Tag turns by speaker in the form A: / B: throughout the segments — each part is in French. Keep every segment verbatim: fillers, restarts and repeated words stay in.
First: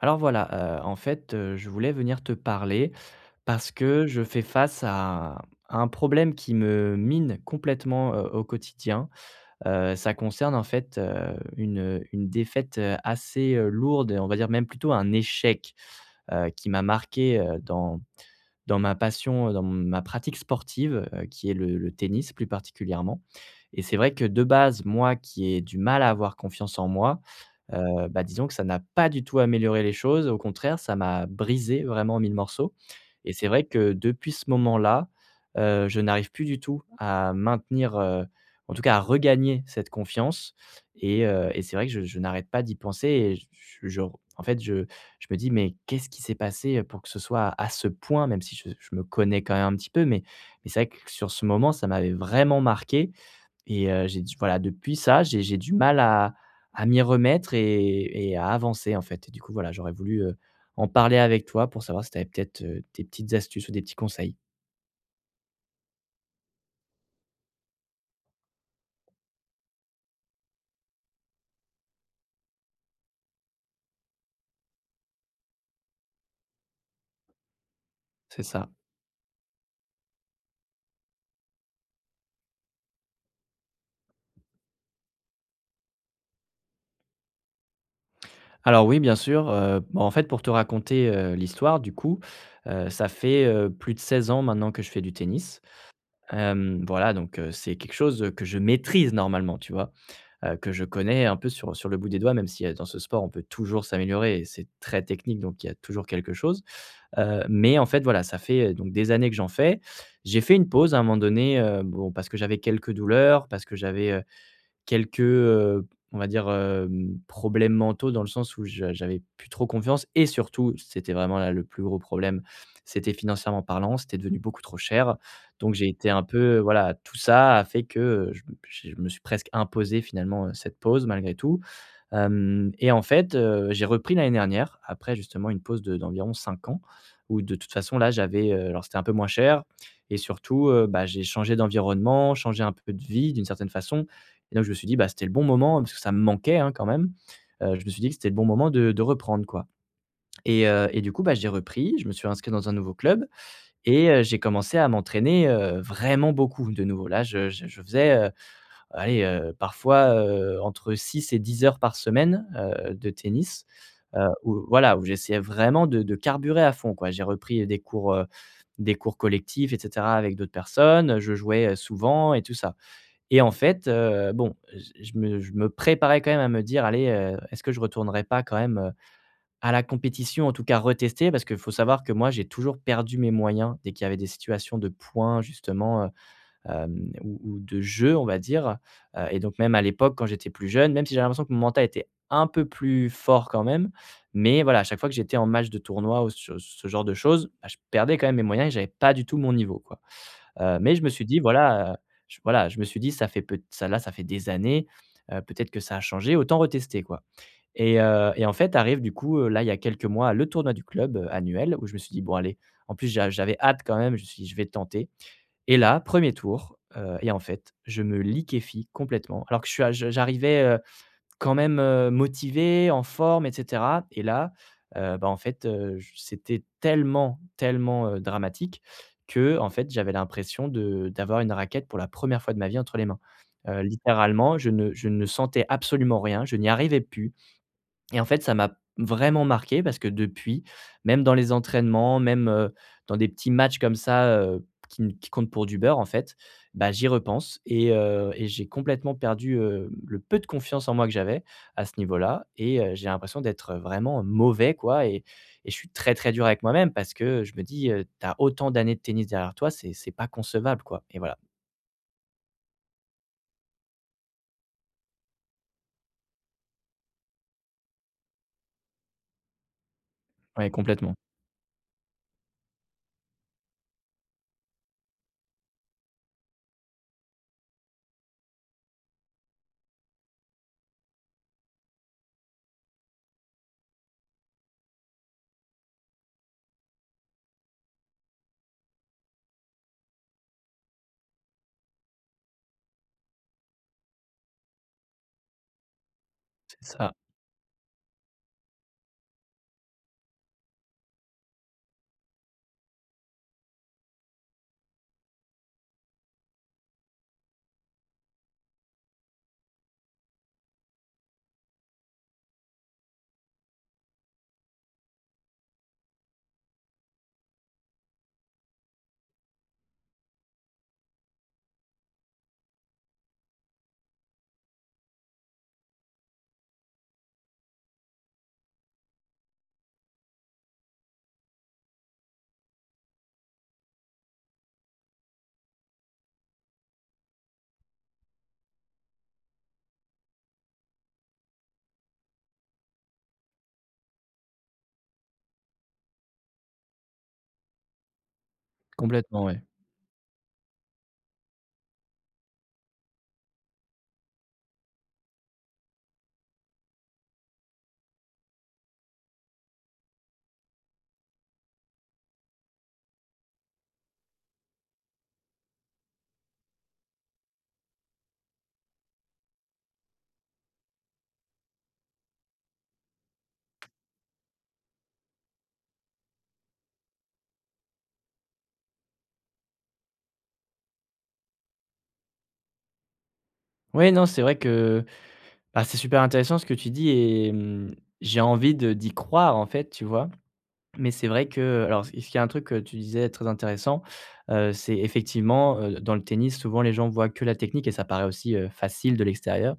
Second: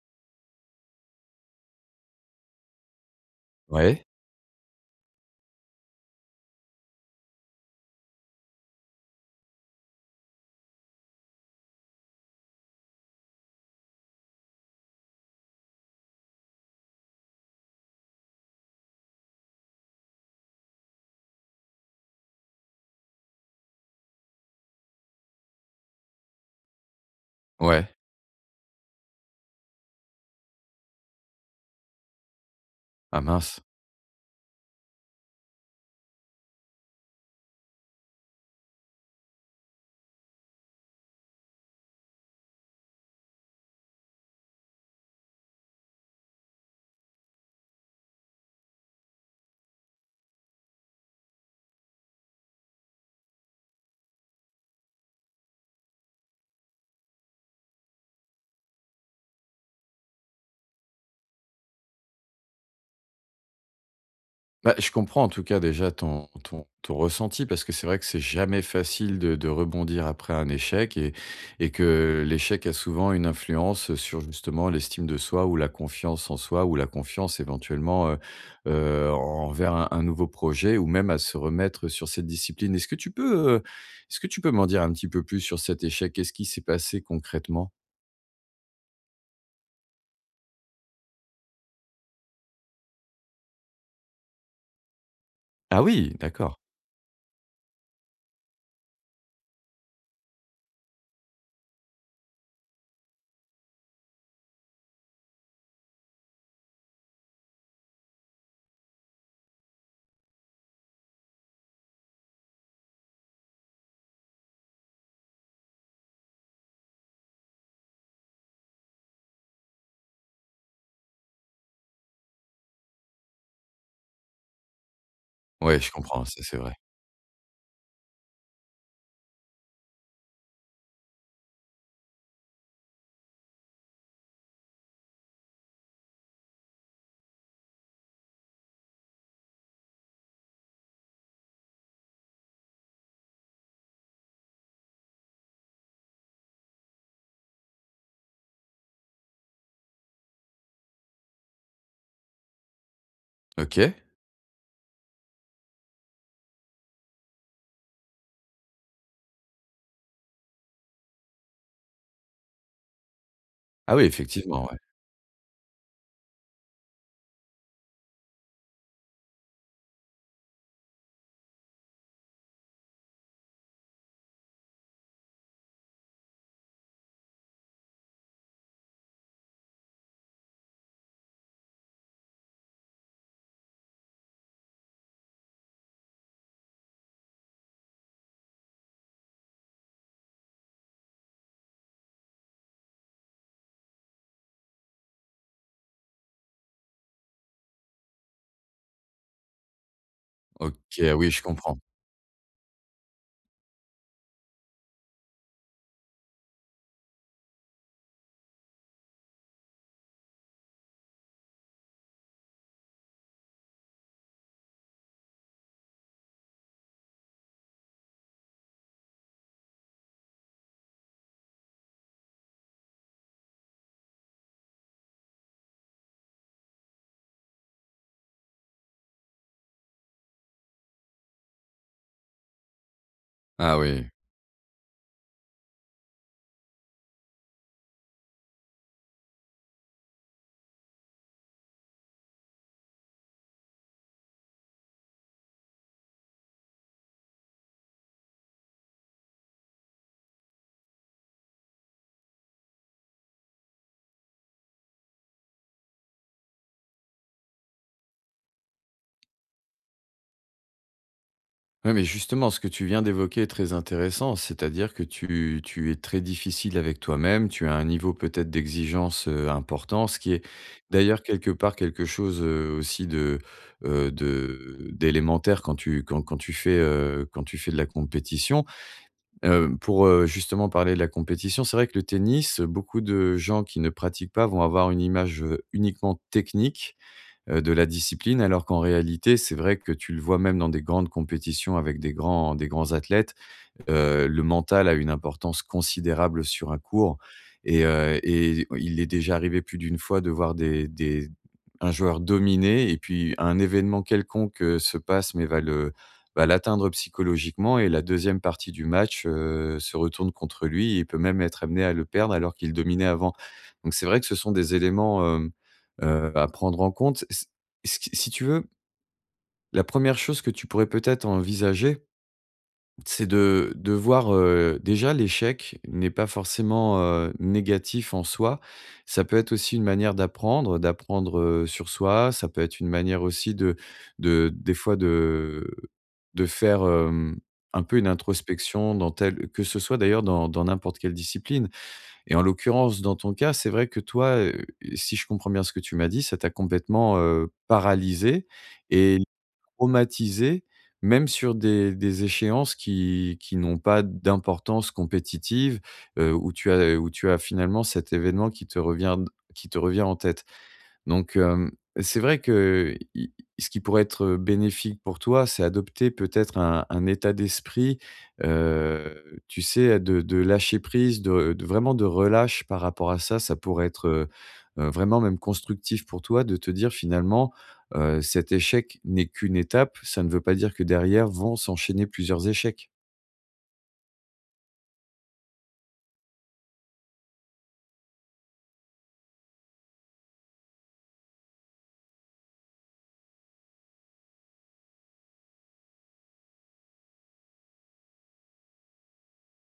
A: Alors voilà, heu, en fait, heu, je voulais venir te parler parce que
B: Ouais,
A: je fais face à un problème qui me mine complètement, heu, au quotidien. Heu, ça concerne, en fait, heu, une, une défaite, heu, assez, heu, lourde, on va dire, même plutôt un échec, heu, qui m'a marqué, heu, dans dans ma passion, heu, dans ma pratique sportive, heu, qui est le le tennis plus particulièrement. Et c'est vrai que, de base, moi qui ai du mal à avoir confiance en moi,
B: ouais.
A: heu, bah, disons que ça n'a pas du tout amélioré les choses. Au contraire, ça m'a brisé vraiment en mille morceaux,
B: Ah
A: et c'est
B: mince.
A: vrai que depuis ce moment-là, heu, je n'arrive plus du tout à maintenir, heu, en tout cas à regagner cette confiance. Et heu et c'est vrai que je je n'arrête pas d'y penser, et je je en fait, je je me dis: «Mais qu'est-ce qui s'est passé, pour que ce soit à ce point?» Même si je je me connais quand même un petit peu, mais mais c'est vrai que sur ce moment, ça m'avait vraiment marqué. Et heu, j'ai du voilà, depuis ça, j'ai j'ai du mal à à m'y remettre, et et à avancer, en fait. Et du coup, voilà, j'aurais voulu, heu, en parler avec toi pour savoir si tu avais peut-être, heu, des petites astuces ou des petits conseils.
B: Bah, je comprends en tout cas déjà ton ton ton ressenti parce que c'est vrai que c'est jamais facile de de rebondir après un échec et et que l'échec a souvent une influence sur justement l'estime de soi ou la confiance en soi ou la confiance éventuellement, heu
A: C'est ça.
B: heu, envers un un nouveau projet ou même à se remettre sur cette discipline. Est-ce que tu peux, heu, est-ce que tu peux m'en dire un petit peu plus sur cet échec? Qu'est-ce qui s'est passé concrètement?
A: Alors oui, bien sûr, heu, bah, en fait, pour te raconter, heu, l'histoire, du coup, heu, ça fait, heu, plus de seize ans maintenant que je fais du tennis.
B: Ah oui, d'accord.
A: Hem, voilà, donc heu, c'est quelque chose que je maîtrise normalement, tu vois? Heu, que je connais un peu sur sur le bout des doigts, même si, heu, dans ce sport, on peut toujours s'améliorer, et c'est très technique, donc il y a toujours quelque chose. Heu, mais en fait, voilà, ça fait, heu, donc des années que j'en fais. J'ai fait une pause à un moment donné, heu, bon, parce que j'avais quelques douleurs, parce que j'avais quelques, heu, on va dire, hem, problèmes mentaux, dans le sens où je j'avais plus trop confiance, et surtout, c'était vraiment là le plus gros problème, c'était, financièrement parlant, c'était devenu beaucoup trop cher. Donc
B: Ouais,
A: j'ai
B: je
A: été un
B: comprends, ça c'est
A: peu,
B: vrai.
A: voilà, tout ça a fait que, heu, je me je me suis presque imposé, finalement, heu, cette pause malgré tout. Hem et en fait, heu, j'ai repris l'année dernière, après justement une pause de d'environ cinq ans, où de toute façon, là, j'avais, heu, alors, c'était un peu moins cher, et surtout, heu, bah, j'ai changé d'environnement, changé un peu de vie d'une certaine façon, et donc je me suis dit: «Bah, c'était le bon moment», parce que ça me manquait, hein, quand même. Heu, je me suis dit que c'était le bon moment de de reprendre, quoi. Et heu et du coup, bah, j'ai repris, je me suis inscrit dans un nouveau club.
B: OK.
A: Et heu, j'ai commencé à m'entraîner, heu, vraiment beaucoup, de nouveau. Là, je je je faisais, allez, heu, parfois, heu, entre six et dix heures par semaine, heu, de tennis,
B: Ah oui,
A: heu, où
B: effectivement, ouais.
A: voilà, où j'essayais vraiment de de carburer à fond, quoi. J'ai repris des cours, heu, des cours collectifs, et cetera, avec d'autres personnes, je jouais, heu, souvent, et tout ça. Et en fait, heu, bon, j je me je me préparais quand même à me dire: «Allez, heu, est-ce que je retournerai pas quand même, heu, à la compétition?» En tout cas retester, parce qu'il faut savoir que moi, j'ai toujours perdu mes moyens dès qu'il y avait des situations de points, justement, hem, ou ou de jeu, on va dire. Heu et donc, même à l'époque, quand j'étais plus jeune, même si j'ai l'impression que mon mental était un peu plus fort quand même, mais voilà, à chaque fois que j'étais en match de tournoi ou ce ce genre de choses, bah, je perdais quand même mes moyens, et j'avais pas du tout mon niveau, quoi. Heu, mais je
B: OK,
A: me suis
B: oui,
A: dit:
B: je comprends.
A: «Voilà, heu, je voilà.» Je me suis dit: «Ça fait, peut ça là, ça fait des années, heu, peut-être que ça a changé, autant retester, quoi.» Et heu et en fait, arrive, du coup, heu, là, il y a quelques mois, le tournoi du club, heu, annuel, où je me suis dit: «Bon, allez», en plus j'a j'avais hâte quand même, je me suis dit: «Je vais tenter.» Et là, premier tour, heu et en fait, je me liquéfie complètement. Alors que je suis à je j'arrivais, heu, quand même, heu, motivé, en forme, et cetera, et là, heu, bah, en fait, heu, j c'était tellement, tellement, heu, dramatique, que en fait, j'avais l'impression de d'avoir une raquette pour la première fois de ma vie entre les mains.
B: Ah
A: Heu,
B: oui.
A: littéralement, je ne je ne sentais absolument rien, je n'y arrivais plus. Et en fait, ça m'a vraiment marqué, parce que depuis, même dans les entraînements, même, heu, dans des petits matchs comme ça, heu, qui n qui comptent pour du beurre, en fait, bah, j'y repense. Et heu et j'ai complètement perdu, heu, le peu de confiance en moi que j'avais à ce niveau-là. Et heu, j'ai l'impression d'être vraiment mauvais, quoi. Et et je suis très, très dur avec moi-même, parce que je me dis, heu: «Tu, autant d'années de tennis derrière toi, c'est c'est pas concevable, quoi.» Et voilà.
B: Ouais, mais justement, ce que tu viens d'évoquer est très intéressant, c'est-à-dire que tu tu es très difficile avec toi-même, tu as un niveau peut-être d'exigence, heu, important, ce qui est
A: Ouais, complètement.
B: d'ailleurs quelque part quelque chose, heu, aussi de, heu, de d'élémentaire quand tu quand quand tu fais, heu, quand tu fais de la compétition. Heu, pour, heu, justement parler de la compétition, c'est vrai que le tennis, beaucoup de gens qui ne pratiquent pas vont avoir une image, heu, uniquement technique heu, de la discipline alors qu'en réalité, c'est vrai que tu le vois même dans des grandes compétitions avec des grands des grands athlètes. Heu, le mental a une importance considérable sur un
A: C'est ça,
B: cours et heu et il est déjà arrivé plus d'une fois de voir des des un joueur dominer et puis un événement quelconque, heu, se passe mais va le va l'atteindre psychologiquement et la deuxième partie du match, heu, se retourne contre lui et il peut même être amené à le perdre alors qu'il dominait avant. Donc c'est vrai que ce sont des éléments, hem, heu, à prendre en compte. C ce Si tu veux, la première chose que tu pourrais peut-être envisager c'est de de voir, heu, déjà l'échec n'est pas forcément, heu, négatif en soi. Ça peut être aussi une manière d'apprendre, d'apprendre, heu, sur soi. Ça peut être une manière aussi de de des fois de de faire, hem, un peu une introspection dans telle que ce soit d'ailleurs dans dans n'importe quelle discipline et en l'occurrence, dans ton cas, c'est vrai que toi, heu, si je comprends bien ce que tu m'as dit, ça t'a complètement, heu, paralysé et
A: complètement, ouais.
B: traumatisés, même sur des des échéances qui qui n'ont pas d'importance compétitive, heu, où tu as où tu as finalement cet événement qui te revient qui te revient en tête. Donc, hem, c'est vrai que i ce qui pourrait être bénéfique pour toi, c'est adopter peut-être un un état d'esprit, heu, tu sais, de de lâcher prise, de de vraiment de relâche par rapport à ça. Ça pourrait être, heu heu, vraiment même constructif pour toi de te dire finalement, heu, cet échec n'est qu'une étape, ça ne veut pas dire que derrière vont s'enchaîner plusieurs échecs.
A: Oui, non, c'est vrai que, bah, c'est super intéressant ce que tu dis, et, mmh, j'ai envie de d'y croire, en fait, tu vois? Mais c'est vrai que, alors, ce qu'il y a, un truc que tu disais très intéressant, heu, c'est, effectivement, heu, dans le tennis, souvent les gens voient que la technique, et ça paraît aussi, heu, facile, de l'extérieur.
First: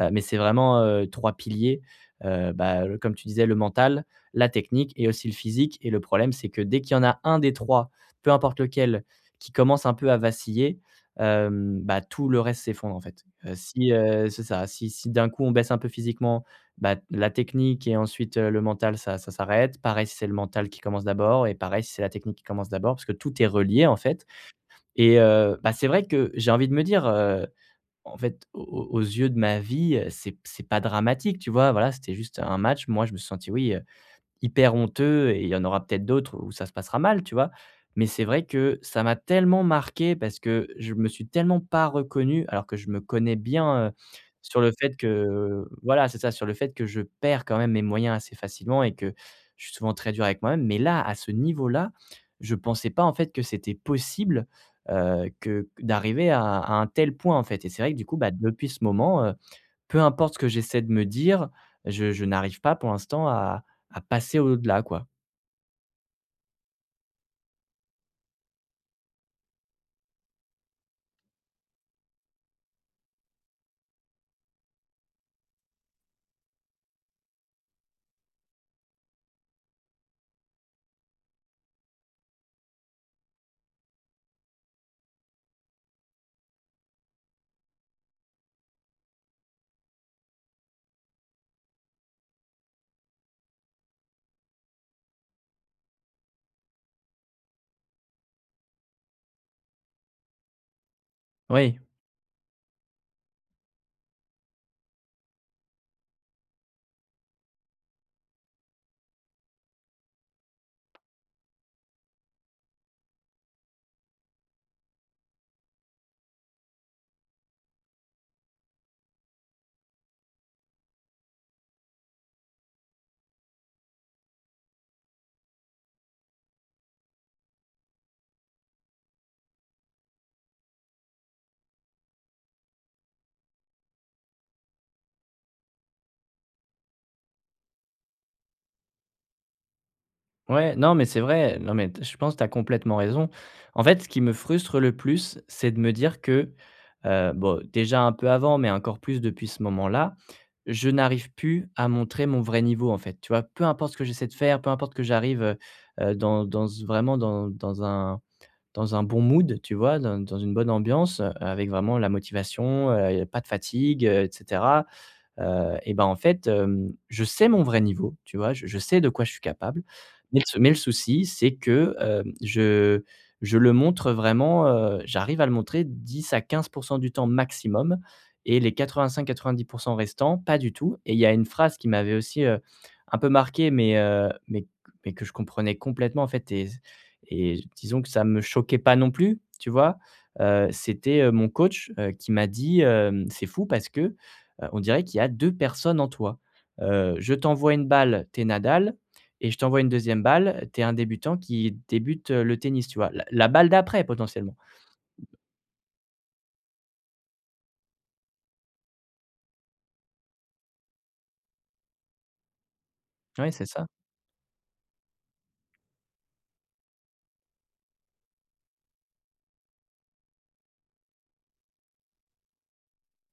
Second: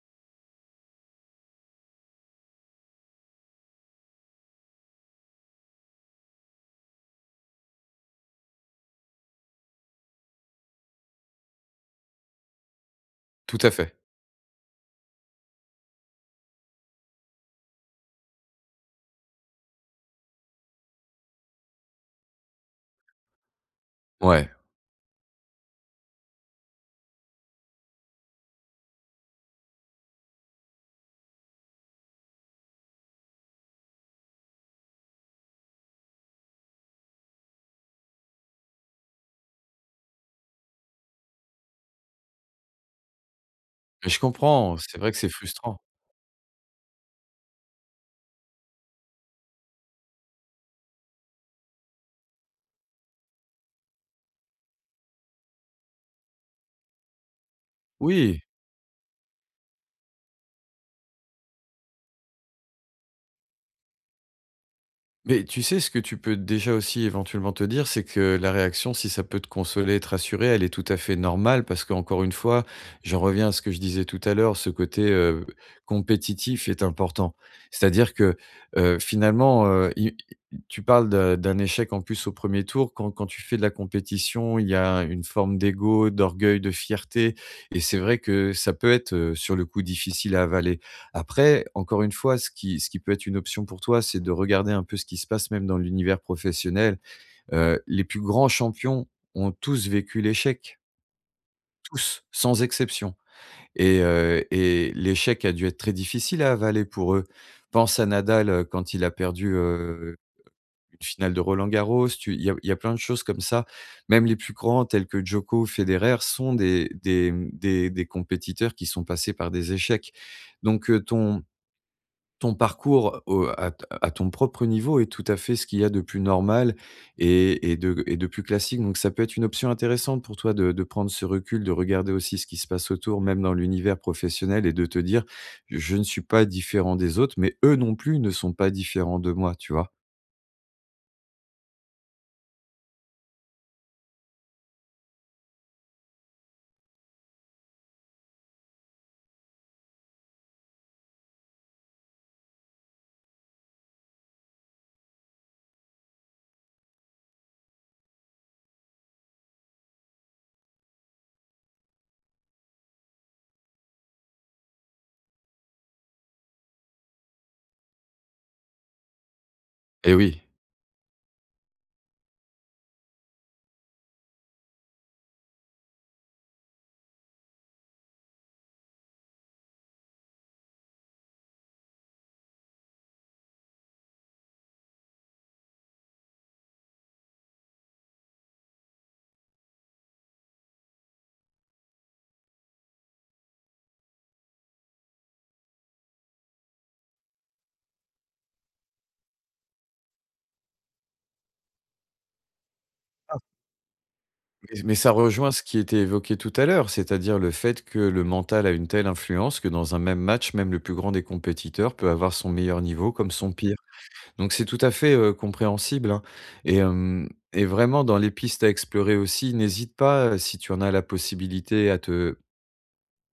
A: Heu, mais c'est vraiment, heu, trois piliers, heu, bah, heu, comme tu disais, le mental, la technique, et aussi le physique. Et le problème, c'est que dès qu'il y en a un des trois, peu importe lequel, qui commence un peu à vaciller, hem, bah, tout le reste s'effondre, en fait. Heu,
B: Tout à
A: si,
B: fait.
A: heu c'est ça, si si d'un coup on baisse un peu physiquement, bah, la technique, et ensuite, heu, le mental, ça ça s'arrête. Pareil, si c'est le mental qui commence d'abord. Et pareil, si c'est la technique qui commence d'abord, parce que tout est relié, en fait.
B: Ouais,
A: Et heu, bah, c'est vrai que j'ai envie de me dire, heu, en fait, au au aux yeux de ma vie, heu, c'est c'est pas dramatique, tu vois? Voilà, c'était juste un match. Moi, je me suis senti, oui, hyper honteux, et il y en aura peut-être d'autres où ça se passera mal, tu vois? Mais c'est vrai que ça m'a tellement marqué, parce que je me suis tellement pas reconnu, alors que je me connais bien, heu,
B: mais je
A: sur le
B: comprends,
A: fait
B: c'est vrai que c'est
A: que,
B: frustrant.
A: voilà, c'est ça, sur le fait que je perds quand même mes moyens assez facilement, et que je suis souvent très dur avec moi-même. Mais là, à ce niveau-là, je pensais pas, en fait, que c'était possible, heu, que d'arriver à à un tel point, en fait. Et c'est vrai que, du coup, bah,
B: Oui.
A: depuis ce moment, heu peu importe ce que j'essaie de me dire, je je n'arrive pas, pour l'instant, à à passer au-delà, quoi.
B: Mais tu sais, ce que tu peux déjà aussi éventuellement te dire, c'est que la réaction, si ça peut te consoler, te rassurer, elle est tout à fait normale parce qu'encore une fois, j'en reviens à ce que je disais tout à l'heure, ce côté euh, compétitif est important. C'est-à-dire que euh, finalement, euh, i- i- tu parles d'un d'un échec en plus au premier tour. Quand, quand tu fais de la compétition, il y a une forme d'ego, d'orgueil, de fierté. Et c'est vrai que ça peut être euh, sur le coup difficile à avaler. Après, encore une fois, ce qui ce qui peut être une option pour toi, c'est de regarder un peu ce qui se passe même dans l'univers professionnel. Heu, les plus grands champions ont tous vécu l'échec,
A: Oui,
B: tous, sans exception et heu et l'échec a dû être très difficile à avaler pour eux. Pense à Nadal, heu, quand il a perdu, heu, une finale de Roland Garros, tu il y a il y a plein de choses comme ça. Même les plus grands tels que Djoko ou Federer sont des des, mmh, des des compétiteurs qui sont passés par des échecs. Donc, heu, ton ton parcours au à t à ton propre niveau est tout à fait ce qu'il y a de plus normal et et de et de plus classique, donc ça peut être une option intéressante pour toi de de prendre ce recul, de regarder aussi ce qui se passe autour, même dans l'univers professionnel et de te dire: «Je ne suis pas différent des autres, mais eux non plus ne sont pas différents de moi», tu vois?
A: ouais, non, mais c'est vrai, non, mais, t- je pense que tu as complètement raison. En fait, ce qui me frustre le plus, c'est de me dire que, heu, bon, déjà un peu avant, mais encore plus depuis ce moment-là, je n'arrive plus à montrer mon vrai niveau, en fait, tu vois? Peu importe ce que j'essaie de faire, peu importe que j'arrive, heu heu, dans dans ce vraiment dans dans un dans un bon mood, tu vois? Dans dans une bonne ambiance, heu, avec vraiment la motivation, heu, pas de fatigue, heu et cetera. Heu et ben, en fait, hem, je sais mon vrai niveau, tu vois? Je je sais de quoi je suis capable.
B: Eh
A: Mais
B: oui,
A: le sou mais le souci, c'est que, hem, je je le montre vraiment, heu, j'arrive à le montrer dix à quinze pour cent du temps, maximum, et les quatre-vingt-cinq quatre-vingt-dix pour cent restants, pas du tout. Et il y a une phrase qui m'avait aussi, heu, un peu marqué, mais heu, mais mais que je comprenais complètement, en fait. Et et disons que ça me choquait pas non plus, tu vois? Heu, c'était, heu, mon coach, heu, qui m'a dit, hem: «C'est fou, parce que, Heu, on dirait qu'il y a deux personnes en toi. Heu, je t'envoie une balle, t'es Nadal, et je t'envoie une deuxième balle, t'es un débutant qui débute, heu, le tennis, tu vois? La la balle d'après, potentiellement.
B: mais mais ça rejoint ce qui était évoqué tout à l'heure, c'est-à-dire le fait que le mental a une telle influence que dans un même match, même le plus grand des compétiteurs peut avoir son meilleur niveau comme
A: Oui,
B: son
A: c'est
B: pire.
A: ça.
B: Donc c'est tout à fait, heu, compréhensible, hein et hem et vraiment dans les pistes à explorer aussi, n'hésite pas, heu, si tu en as la possibilité à te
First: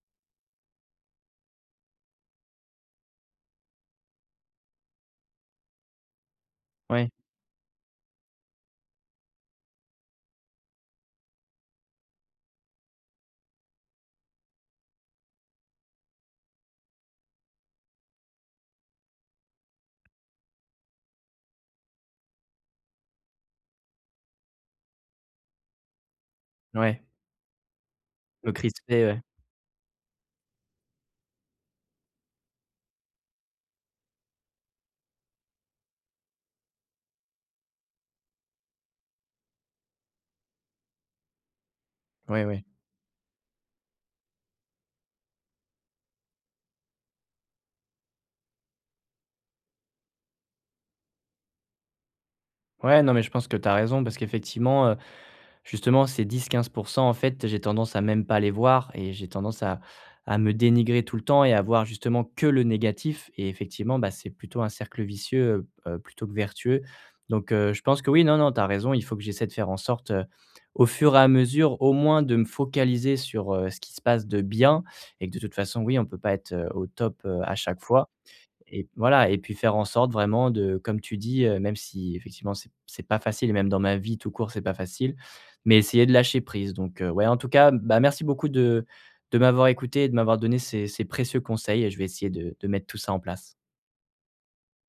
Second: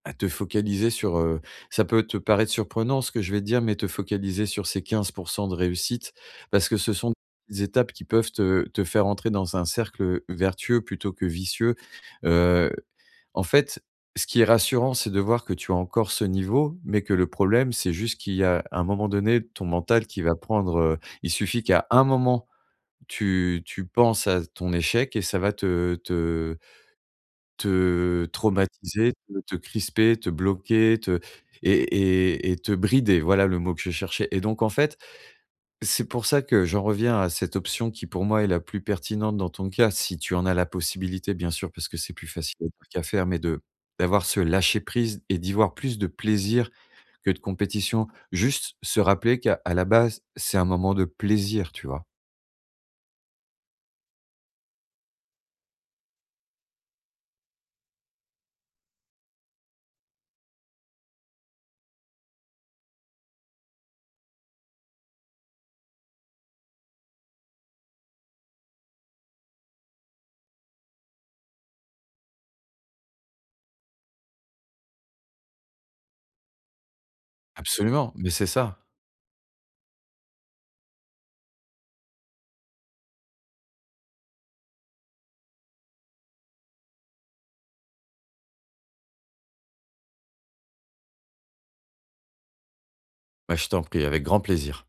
B: à te focaliser sur, heu ça peut te paraître surprenant ce que je vais te dire, mais te focaliser sur ces quinze pour cent de réussite parce que ce
A: Ouais,
B: sont des étapes qui peuvent te te faire entrer dans un cercle vertueux plutôt que vicieux. Heu en fait, ce qui est rassurant, c'est de voir que tu as encore ce niveau, mais que le problème, c'est juste qu'il y a un moment donné, ton mental qui va prendre, heu, il suffit qu'à un moment, tu tu penses à ton échec et ça va te te
A: ouais,
B: te
A: me crisper,
B: traumatiser,
A: ouais.
B: te te crisper, te bloquer, te et et et te brider, voilà le mot que je cherchais et donc en fait, c'est pour ça que j'en reviens à cette option qui, pour moi, est la plus pertinente dans ton cas, si tu en as la possibilité, bien sûr, parce que c'est plus
A: Ouais,
B: facile
A: ouais.
B: à dire qu'à faire, mais de d'avoir ce lâcher prise et d'y voir plus de plaisir que de compétition. Juste se rappeler qu'à à la base, c'est un moment de plaisir, tu vois?
A: Ouais, non, mais je pense que tu as raison, parce qu'effectivement, heu, justement, ces dix quinze, en fait, j'ai tendance à même pas les voir, et j'ai tendance à à me dénigrer tout le temps, et à voir justement que le négatif. Et effectivement, bah, c'est plutôt un cercle vicieux, heu heu, plutôt que vertueux. Donc heu, je pense que, oui, non, non, tu as raison, il faut que j'essaie de faire en sorte, heu, au fur et à mesure, au moins de me focaliser sur, heu, ce qui se passe de bien, et que, de toute façon, oui, on peut pas être, heu, au top, heu, à chaque fois.
B: Absolument, mais c'est ça.
A: Et voilà, et puis faire en sorte, vraiment, de, comme tu dis, heu, même si effectivement c'est c'est pas facile, et même dans ma vie tout court, c'est pas facile, mais essayer de lâcher prise. Donc heu, ouais, en tout cas, bah, merci beaucoup de de m'avoir écouté, et de m'avoir donné ces ces précieux conseils, et je vais essayer de de mettre tout ça en
B: Bah,
A: place.
B: je t'en prie, avec grand plaisir.